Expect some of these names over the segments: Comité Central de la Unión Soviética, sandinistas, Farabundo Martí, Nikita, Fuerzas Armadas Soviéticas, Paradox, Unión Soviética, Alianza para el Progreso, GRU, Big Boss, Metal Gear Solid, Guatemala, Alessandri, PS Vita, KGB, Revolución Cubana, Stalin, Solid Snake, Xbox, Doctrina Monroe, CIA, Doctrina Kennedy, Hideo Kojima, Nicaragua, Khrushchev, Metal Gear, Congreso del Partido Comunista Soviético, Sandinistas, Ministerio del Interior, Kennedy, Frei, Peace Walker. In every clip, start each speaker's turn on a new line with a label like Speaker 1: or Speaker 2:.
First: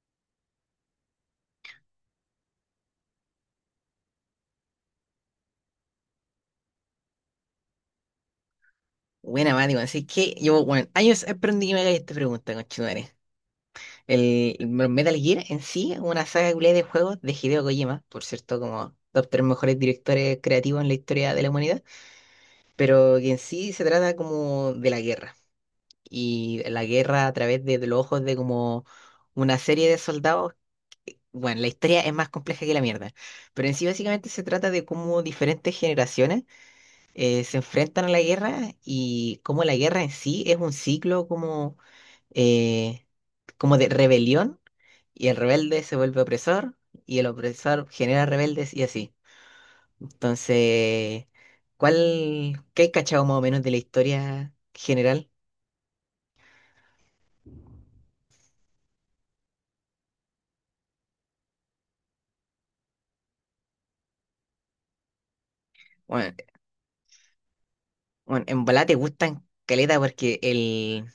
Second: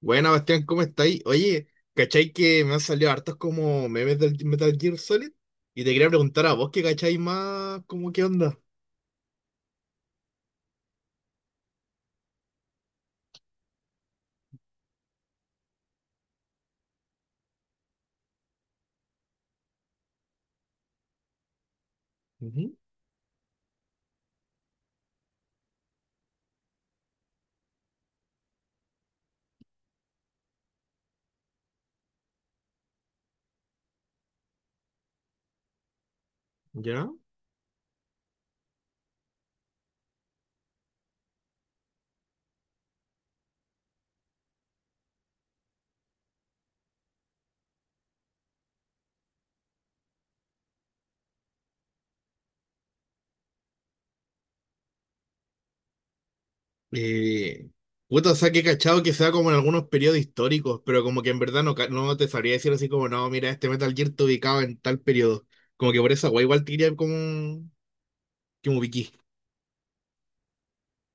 Speaker 1: Buena, Bastián, ¿cómo estáis? Oye, ¿cachai que me han salido hartos como memes del Metal Gear Solid? Y te quería preguntar a vos que cacháis más, ¿como qué onda?
Speaker 2: Buena, Mati, weón. Así que llevo, años aprendí que me hagáis esta pregunta, conchetumare. El Metal Gear en sí es una saga culiá de juegos de Hideo Kojima, por cierto, como top tres mejores directores creativos en la historia de la humanidad,
Speaker 1: Ujú.
Speaker 2: pero que en sí se trata como de la guerra. Y la guerra a través de los ojos de como una serie de soldados. Bueno, la historia es más compleja que la mierda, pero en sí básicamente se trata de cómo diferentes generaciones
Speaker 1: ¿Ya?
Speaker 2: se enfrentan a la guerra y cómo la guerra en sí es un ciclo como eh, como de rebelión y el rebelde se vuelve opresor y el opresor genera rebeldes y así. Entonces, ¿cuál, qué hay cachado más o menos de la historia general?
Speaker 1: Eh, puta, o sea, que he cachado que sea como en algunos periodos históricos, pero como que en verdad no, no te sabría decir así como, no, mira, este Metal Gear te ubicaba en tal periodo. Como que por esa
Speaker 2: Bueno,
Speaker 1: guay igual te diría como
Speaker 2: bueno, en
Speaker 1: que me
Speaker 2: volada te
Speaker 1: ubiquí.
Speaker 2: gustan caleta porque el,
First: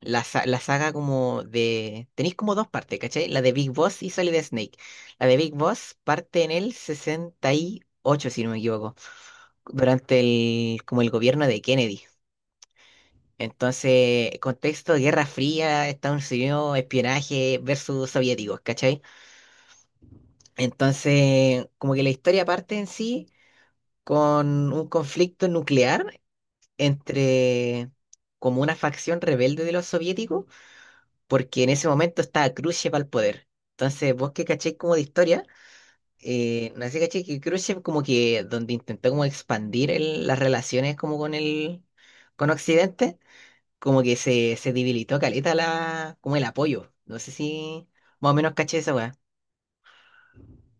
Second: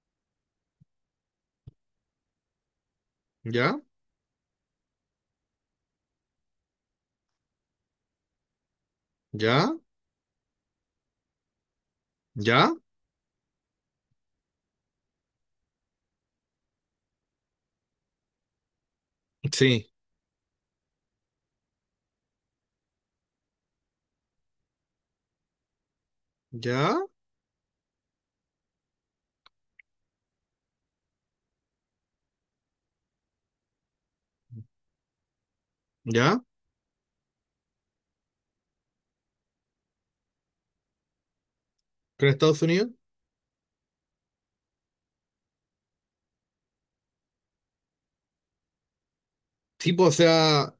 Speaker 2: la, sa- la saga como de... Tenéis como dos partes, ¿cachai? La de Big
Speaker 1: ¿Ya?
Speaker 2: Boss y Solid Snake. La de Big Boss parte en el 68 si no me equivoco,
Speaker 1: ¿Ya?
Speaker 2: durante el, como el gobierno de Kennedy.
Speaker 1: ¿Ya?
Speaker 2: Entonces, contexto, Guerra Fría, Estados Unidos, espionaje versus soviéticos, ¿cachai?
Speaker 1: Sí.
Speaker 2: Entonces, como que la historia parte en sí con un conflicto nuclear
Speaker 1: ¿Ya?
Speaker 2: entre como una facción rebelde de los soviéticos, porque en ese momento estaba Khrushchev al poder. Entonces, vos que cacháis como de historia,
Speaker 1: ¿Ya?
Speaker 2: no sé, caché que Khrushchev como que donde intentó como expandir el- las relaciones como con el,
Speaker 1: ¿Con
Speaker 2: con
Speaker 1: Estados Unidos?
Speaker 2: Occidente como que se debilitó caleta la, como el apoyo. No sé si más o menos caché esa weá.
Speaker 1: Tipo, o sea.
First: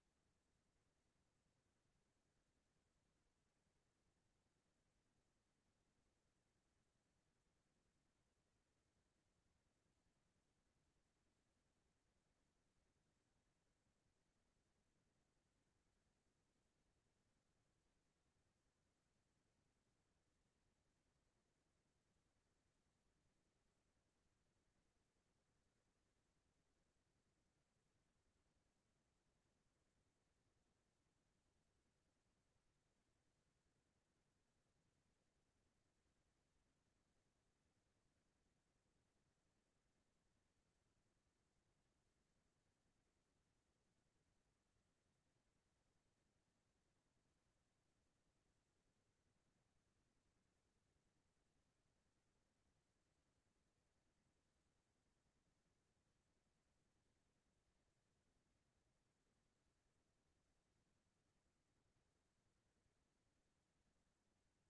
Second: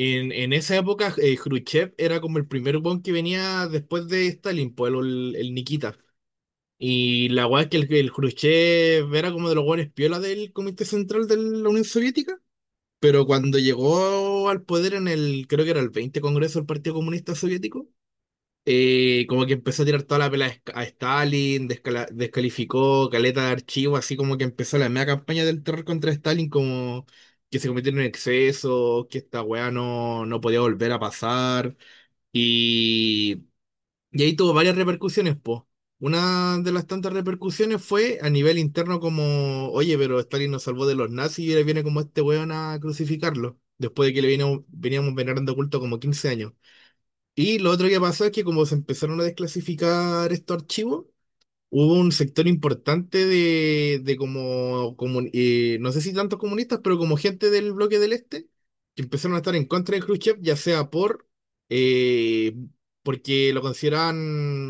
Speaker 1: En esa época, Khrushchev era como el primer weón que venía después de Stalin, pues el Nikita. Y la weá es que el Khrushchev era como de los weones piola del Comité Central de la Unión Soviética. Pero cuando llegó al poder en el, creo que era el 20 Congreso del Partido Comunista Soviético, como que empezó a tirar toda la pela a a Stalin, descalificó caleta de archivo, así como que empezó la media campaña del terror contra Stalin, como que se cometieron en exceso, que esta weá no, no podía volver a pasar. Y, y ahí tuvo varias repercusiones, po. Una de las tantas repercusiones fue a nivel interno como, oye, pero Stalin nos salvó de los nazis y ahora viene como este weón a crucificarlo, después de que le veníamos venerando culto como 15 años. Y lo otro que pasó es que como se empezaron a desclasificar estos archivos, hubo un sector importante de como, no sé si tantos comunistas, pero como gente del bloque del Este, que empezaron a estar en contra de Khrushchev, ya sea por, eh, porque lo consideraban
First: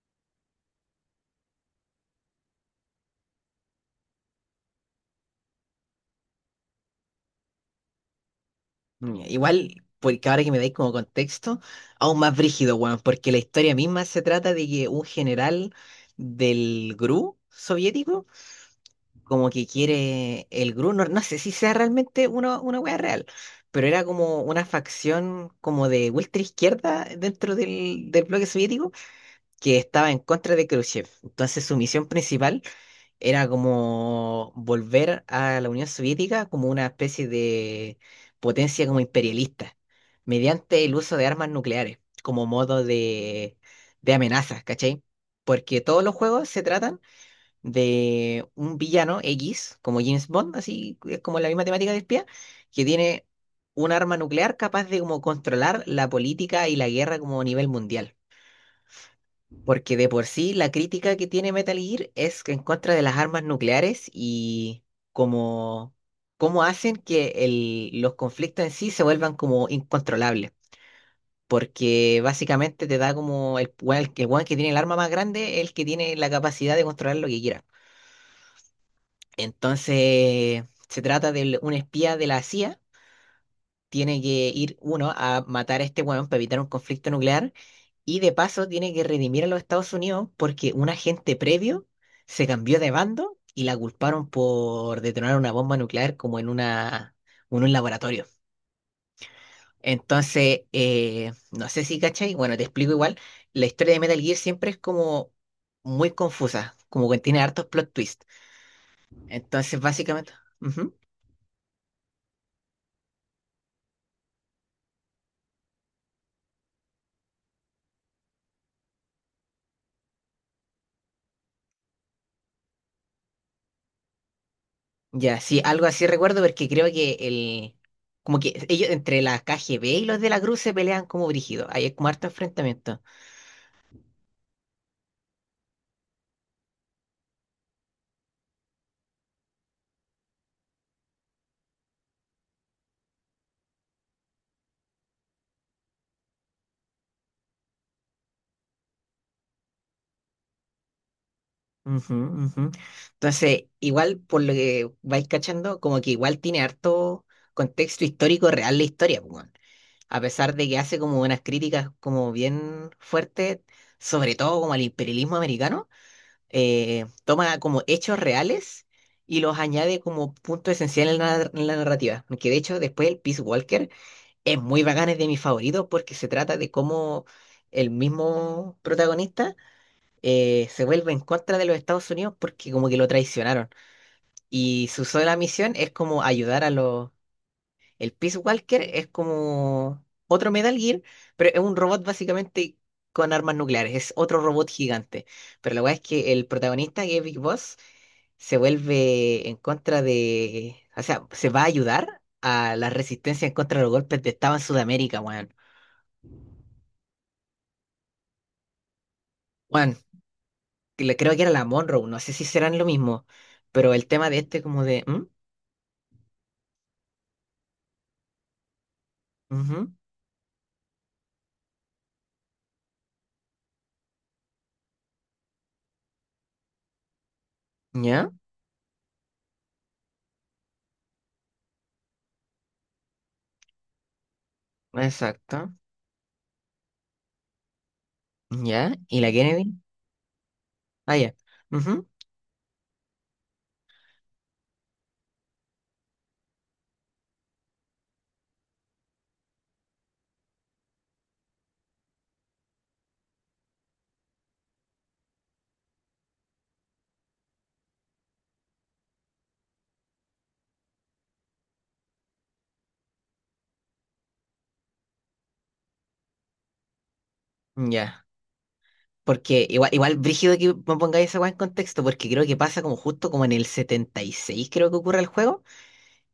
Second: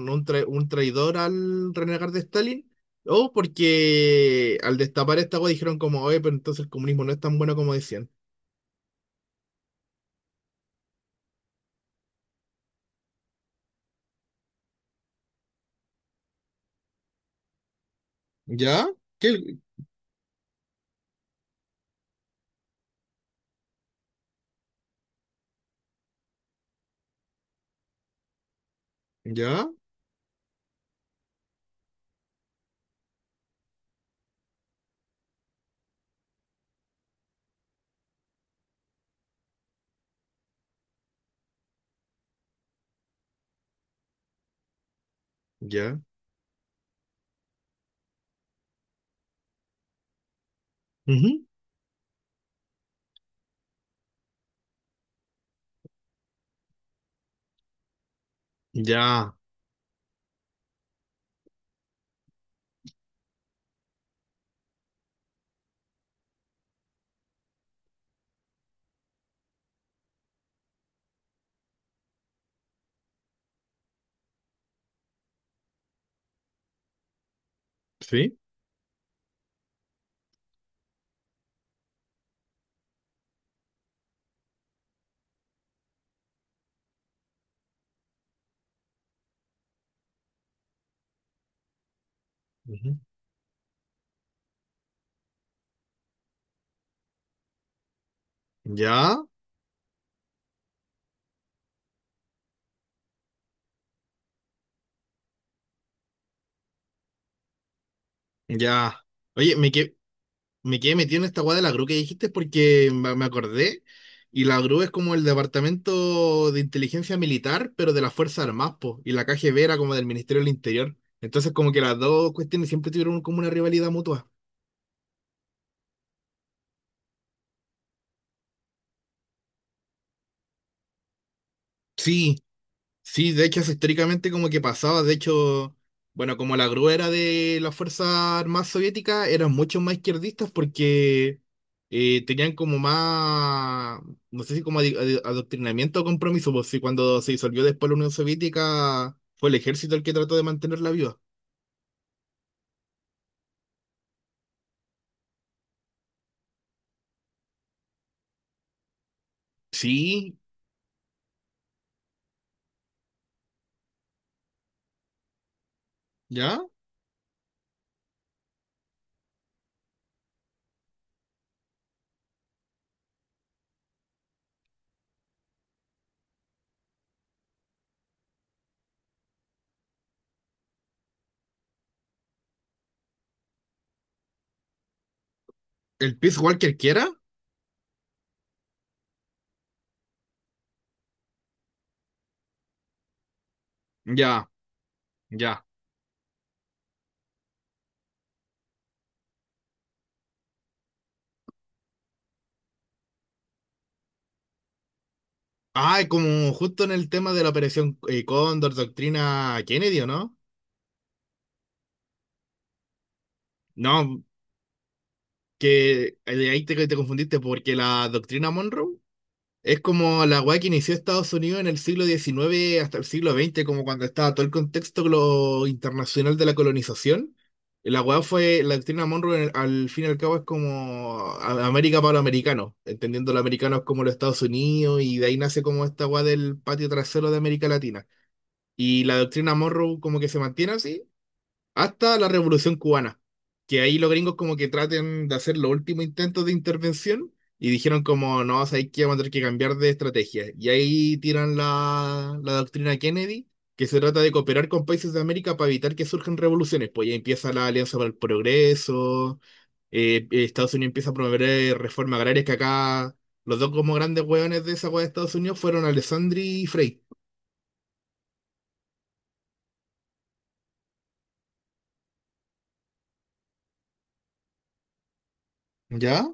Speaker 1: un, un traidor al renegar de Stalin, o porque al destapar esta agua dijeron como, oye, pero entonces el comunismo no es tan bueno como decían.
Speaker 2: Mm, igual, porque ahora que me dais como contexto, aún más brígido, weón, porque la historia misma se trata de que un general del GRU soviético,
Speaker 1: ¿Ya? ¿Qué?
Speaker 2: como que quiere el GRU, no, no sé si sea realmente uno, una wea real, pero era como una facción como de ultra izquierda dentro del bloque soviético
Speaker 1: ¿Ya?
Speaker 2: que estaba en contra de Khrushchev. Entonces su misión principal era como volver a la Unión Soviética como una especie de potencia como imperialista, mediante el uso de armas nucleares como modo de amenaza, ¿cachai? Porque
Speaker 1: ¿Ya?
Speaker 2: todos los juegos se tratan de un villano X, como James Bond, así es como
Speaker 1: Ujú.
Speaker 2: la misma temática de espía, que tiene un arma nuclear capaz de como controlar la política y la guerra como a nivel mundial.
Speaker 1: ¿Ya?
Speaker 2: Porque de por sí la crítica que tiene Metal Gear es en contra de las armas nucleares y como cómo hacen que el- los conflictos en sí se vuelvan como incontrolables. Porque básicamente te da como el, weón que tiene el arma más grande, el que tiene la capacidad de controlar lo que quiera.
Speaker 1: ¿Sí?
Speaker 2: Entonces se trata de un espía de la CIA, tiene que ir uno a matar a este weón para evitar un conflicto nuclear y de paso tiene que redimir a los Estados Unidos porque un agente previo se cambió de
Speaker 1: Ujú.
Speaker 2: bando y la culparon por detonar una bomba nuclear como en una, en un laboratorio.
Speaker 1: Ya,
Speaker 2: Entonces, no sé si cachai, bueno, te explico igual, la historia de Metal Gear siempre es como muy confusa, como que tiene hartos plot twists.
Speaker 1: ya. Oye, me,
Speaker 2: Entonces,
Speaker 1: que,
Speaker 2: básicamente...
Speaker 1: me
Speaker 2: Ujú.
Speaker 1: quedé metido en esta guada de la GRU que dijiste porque me acordé. Y la GRU es como el departamento de inteligencia militar, pero de las Fuerzas Armadas, po. Y la KGB era como del Ministerio del Interior. Entonces, como que las dos cuestiones siempre tuvieron como una rivalidad mutua.
Speaker 2: Ya, sí, algo así recuerdo porque creo que el... Como que ellos entre la KGB y los de la Cruz se pelean como brígidos. Hay como harto
Speaker 1: Sí,
Speaker 2: enfrentamiento.
Speaker 1: sí, de hecho, eso históricamente como que pasaba, de hecho, bueno, como la gruera de las Fuerzas Armadas Soviéticas eran mucho más izquierdistas porque tenían como más, no sé si como adoctrinamiento o compromiso, pues sí, cuando se disolvió después la Unión Soviética fue el ejército el que trató de mantenerla viva.
Speaker 2: Ujú. Entonces, igual por lo que vais cachando, como que igual tiene harto contexto histórico real la historia, pues, weón. A
Speaker 1: Sí,
Speaker 2: pesar de que hace como unas críticas como bien fuertes, sobre todo como al imperialismo americano,
Speaker 1: ¿ya?
Speaker 2: toma como hechos reales y los añade como punto esencial en en la narrativa. Que de hecho después el Peace Walker es muy bacán, es de mis favoritos porque se trata de cómo el mismo protagonista se vuelve en contra de los Estados Unidos porque como que lo traicionaron. Y su sola misión es
Speaker 1: ¿El
Speaker 2: como
Speaker 1: Peace
Speaker 2: ayudar a
Speaker 1: Walker quiera?
Speaker 2: los... El Peace Walker es como otro Metal Gear, pero es un robot básicamente con armas nucleares, es otro
Speaker 1: Ya,
Speaker 2: robot gigante.
Speaker 1: ya.
Speaker 2: Pero la verdad es que el protagonista, que es Big Boss, se vuelve en contra de... O sea, se va a ayudar a la resistencia en contra de los golpes de Estado en Sudamérica, weón.
Speaker 1: Ah, como justo en el tema de la operación Cóndor, doctrina
Speaker 2: Bueno,
Speaker 1: Kennedy, ¿o no?
Speaker 2: que le- creo que era la Monroe, no sé si serán lo mismo, pero el
Speaker 1: No,
Speaker 2: tema de este como de, ¿mm?
Speaker 1: que de ahí te, te confundiste porque la doctrina Monroe es
Speaker 2: Ujú,
Speaker 1: como la weá que inició Estados Unidos en el siglo XIX hasta el siglo XX, como cuando estaba todo el contexto internacional de la colonización. La weá
Speaker 2: ¿ya?
Speaker 1: fue, la doctrina Monroe al fin y al cabo es como América para los americanos, entendiendo los americanos como los Estados Unidos, y de ahí nace
Speaker 2: Exacto,
Speaker 1: como esta weá del patio trasero de América Latina.
Speaker 2: ¿ya?
Speaker 1: Y la
Speaker 2: ¿Y la
Speaker 1: doctrina
Speaker 2: Kennedy?
Speaker 1: Monroe como que se mantiene así
Speaker 2: Ah, ya,
Speaker 1: hasta la Revolución Cubana, que ahí los gringos como que traten de hacer los últimos intentos de intervención y dijeron como, no, sabéis que vamos a tener que cambiar de estrategia. Y ahí tiran la doctrina Kennedy, que se trata de cooperar con países de América para evitar que surjan revoluciones. Pues ya empieza la Alianza para el Progreso, Estados Unidos empieza a promover reformas agrarias que acá... Los dos como grandes hueones de esa hueá de Estados Unidos fueron Alessandri y Frei.
Speaker 2: ujú, ¿ya? Porque igual, igual brígido que me pongáis esa weá en contexto, porque creo que pasa como justo como en el 76, creo que ocurre el juego,
Speaker 1: ¿Ya?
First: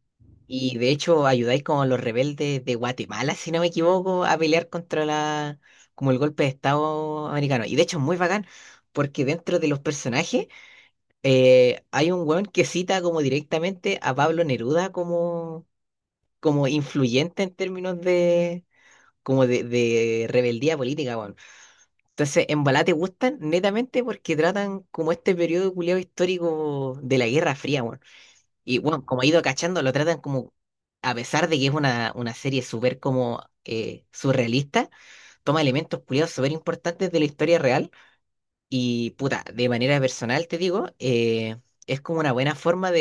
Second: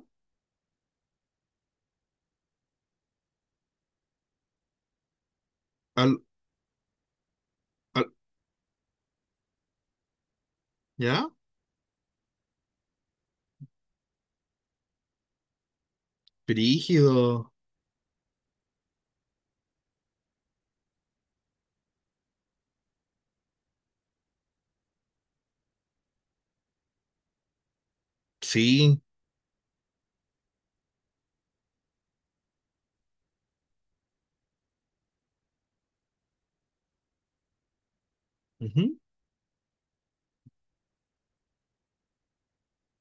Speaker 2: y de hecho ayudáis como a los rebeldes de Guatemala, si no me equivoco, a pelear contra la, como el
Speaker 1: Al,
Speaker 2: golpe de Estado americano. Y de hecho es
Speaker 1: al-
Speaker 2: muy bacán, porque dentro de los personajes,
Speaker 1: ¿ya?
Speaker 2: hay un weón que cita como directamente a Pablo Neruda como, como influyente
Speaker 1: Brígido.
Speaker 2: en términos como de rebeldía política, weón. Entonces, en Balá te gustan netamente porque tratan como este periodo culiao histórico de la Guerra Fría, weón. Y,
Speaker 1: Sí.
Speaker 2: bueno como he ido cachando, lo tratan como, a pesar de que es una serie súper como surrealista, toma elementos culiados súper importantes de la historia real.
Speaker 1: Ujú.
Speaker 2: Y, puta, de manera personal te digo, es como una buena forma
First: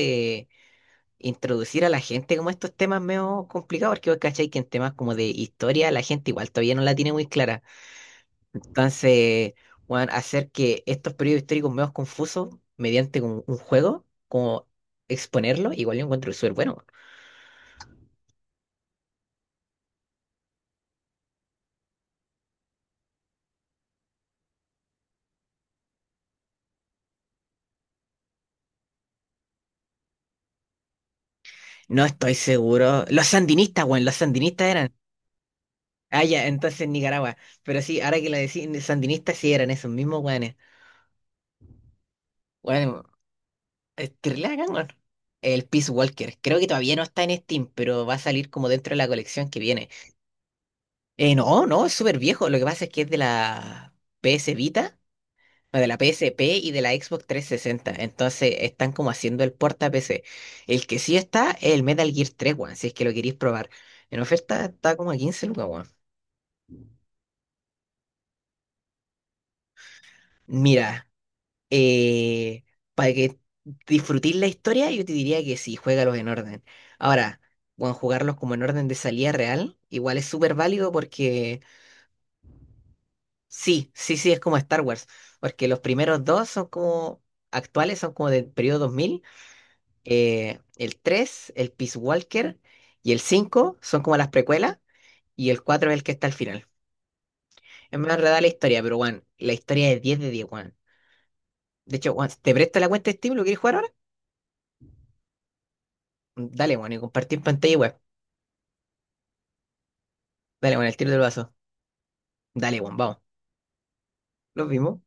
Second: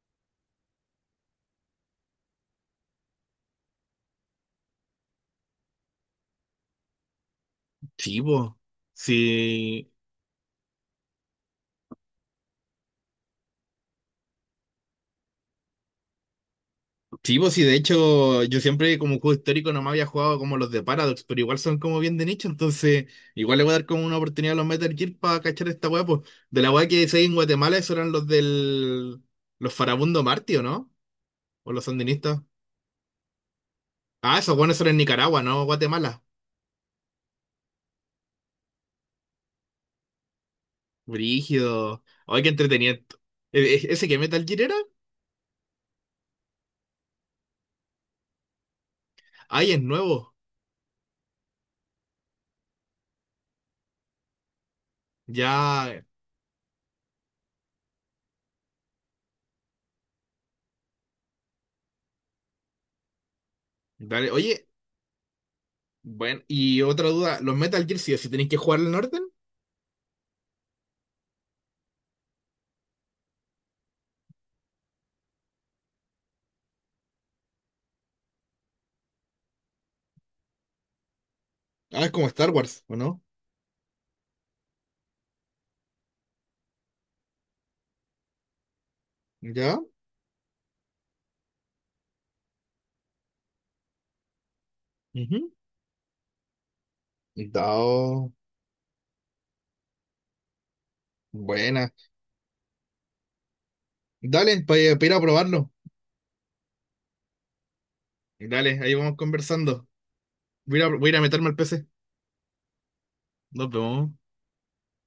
Speaker 2: introducir a la gente como estos temas medio complicados, porque vos cachai que en temas como de historia la gente igual todavía no la tiene muy clara.
Speaker 1: Sí, vos.
Speaker 2: Entonces,
Speaker 1: Sí,
Speaker 2: weón, hacer que estos periodos históricos medio confusos mediante un juego, como exponerlo, igual yo encuentro súper bueno, weón.
Speaker 1: sí, po, sí, de hecho, yo siempre como juego histórico no me había jugado como los de Paradox, pero igual son como bien de nicho, entonces igual le voy a dar como una oportunidad a los Metal Gear para cachar esta weá, pues. De la weá que decía en Guatemala, esos eran los del. Los Farabundo Martí, ¿o no? O los
Speaker 2: No estoy
Speaker 1: sandinistas.
Speaker 2: seguro. Los sandinistas, weón, los
Speaker 1: Ah, esos
Speaker 2: sandinistas
Speaker 1: buenos eran
Speaker 2: eran.
Speaker 1: en Nicaragua, ¿no? Guatemala.
Speaker 2: Ah, ya, entonces Nicaragua. Pero sí, ahora que lo decís, sandinistas sí eran esos mismos weones.
Speaker 1: Brígido. Ay, qué entretenido.
Speaker 2: Weón,
Speaker 1: ¿E- ¿Ese
Speaker 2: es
Speaker 1: que Metal
Speaker 2: terrible,
Speaker 1: Gear
Speaker 2: bacán,
Speaker 1: era?
Speaker 2: weón. El Peace Walker. Creo que todavía no está en Steam, pero va a salir como dentro de la colección que
Speaker 1: Ay, es
Speaker 2: viene.
Speaker 1: nuevo.
Speaker 2: No, no, es súper viejo. Lo que pasa es que es de la PS Vita, o de la
Speaker 1: Ya.
Speaker 2: PSP y de la Xbox 360. Entonces están como haciendo el porta PC. El que sí está es el Metal Gear 3, weón, si es que lo queréis probar. En
Speaker 1: Dale.
Speaker 2: oferta
Speaker 1: Oye,
Speaker 2: está como a 15 lucas, weón.
Speaker 1: bueno, y otra duda, ¿los Metal Gear sí o sí tenéis que jugar en orden?
Speaker 2: Mira, eh, para que disfrutéis la historia, yo te diría que sí, juégalos en orden. Ahora, bueno, jugarlos como en orden de salida real, igual es súper válido porque.
Speaker 1: Ah, es como Star Wars, ¿o no?
Speaker 2: Sí, sí, sí, es como Star Wars, porque los primeros dos son como actuales, son como del periodo 2000,
Speaker 1: ¿Ya?
Speaker 2: el 3, el Peace Walker, y el 5 son como las precuelas, y
Speaker 1: Ujú.
Speaker 2: el 4 es el que está al final. Es más
Speaker 1: Dao.
Speaker 2: enredada la historia, pero Juan, la historia es 10 de diez, Juan.
Speaker 1: Buena.
Speaker 2: De hecho, Juan, ¿te presto la cuenta de Steam? ¿Lo quieres jugar ahora?
Speaker 1: Dale, para ir a probarlo.
Speaker 2: Dale, Juan, y compartir pantalla y web.
Speaker 1: Dale, ahí vamos conversando.
Speaker 2: Dale,
Speaker 1: Voy
Speaker 2: Juan,
Speaker 1: a,
Speaker 2: el
Speaker 1: voy a
Speaker 2: tiro
Speaker 1: ir
Speaker 2: del
Speaker 1: a meterme
Speaker 2: vaso.
Speaker 1: al PC.
Speaker 2: Dale, Juan, vamos.
Speaker 1: Nos vemos.
Speaker 2: Los vimos.